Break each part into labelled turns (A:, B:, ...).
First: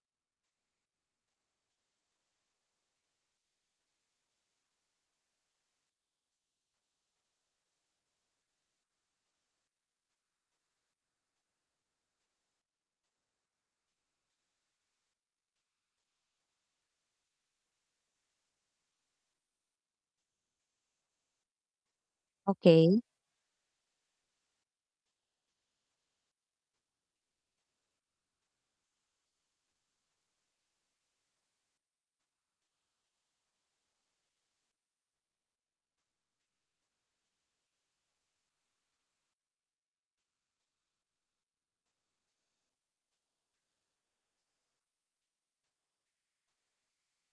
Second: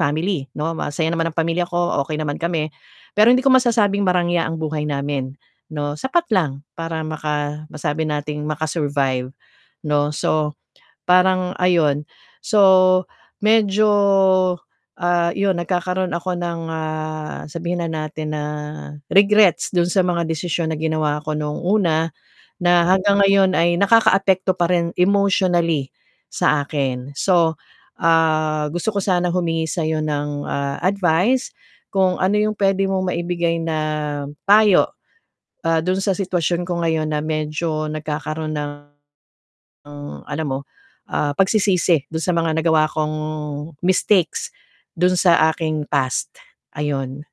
A: Family, 'no, masaya naman ang pamilya ko, okey naman kami. Pero hindi ko masasabing marangya ang buhay namin, 'no. Sapat lang para maka masabi nating maka-survive, 'no. So parang ayun. So medyo, ah, 'yon nagkakaroon ako ng, ah, sabihin na natin na, regrets do'n sa mga desisyon na ginawa 'ko no'ng una, na
B: Okey.
A: hanggang ngayon ay nakakaapekto pa rin emotionally, sa akin. So, ah, gusto ko sanang humingi sa 'yo ng, ah, advice kung ano 'yong puwede mong maibigay na payo. Ah, do'n sa sitwasyon ko ngayon na medyo nagkakaroon ng, alam mo, ah, pagsisisi do'n sa mga nagawa kong mistakes do'n sa aking past, ayun.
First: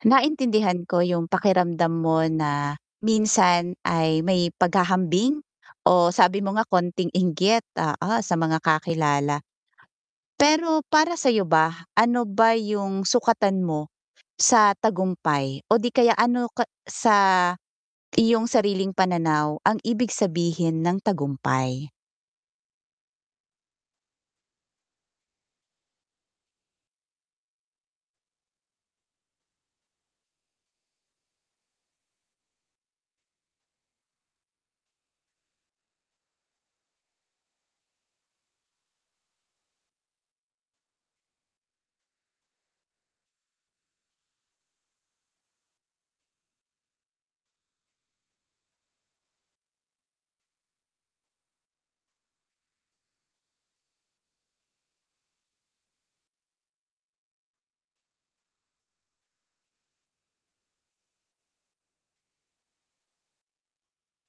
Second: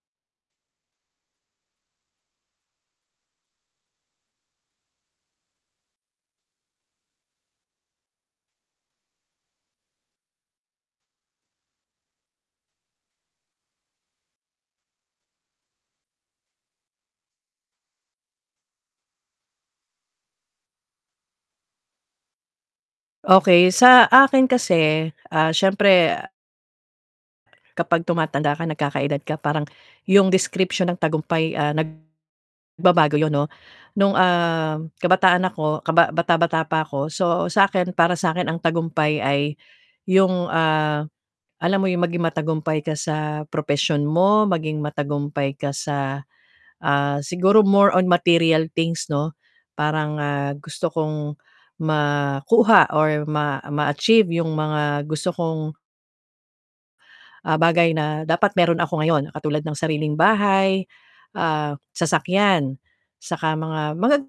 B: Naintindihan ko 'yong pakiramdam mo na minsan ay may paghahambing o sabi mo nga kaunting inggit, oo, sa mga kakilala. Pero para sa 'yo ba? Ano ba 'yong sukatan mo sa tagumpay o 'di kaya ano ka sa iyong sariling pananaw ang ibig sabihin ng tagumpay?
A: Okey sa akin kasi, ah, siyempre kapag tumatanda ka, nagkaka-edad ka parang, 'yong description ng tagumpay, ah, nag babago 'yun, 'no. No'ng, ah, kabataan ako kaba bata-bata pa ako, so sa 'kin, para sa 'kin ang tagumpay ay 'yong, ah, alam mo 'yong maging matagumpay ka sa propesyon mo, maging matagumpay ka sa, ah, siguro more on material things, 'no. Parang ah, gusto kong makuha or ma ma-achieve 'yong mga gusto kong ah, bagay na dapat mayro'n ako ngayon, katulad ng sariling bahay, ah, sasakyan saka mga magag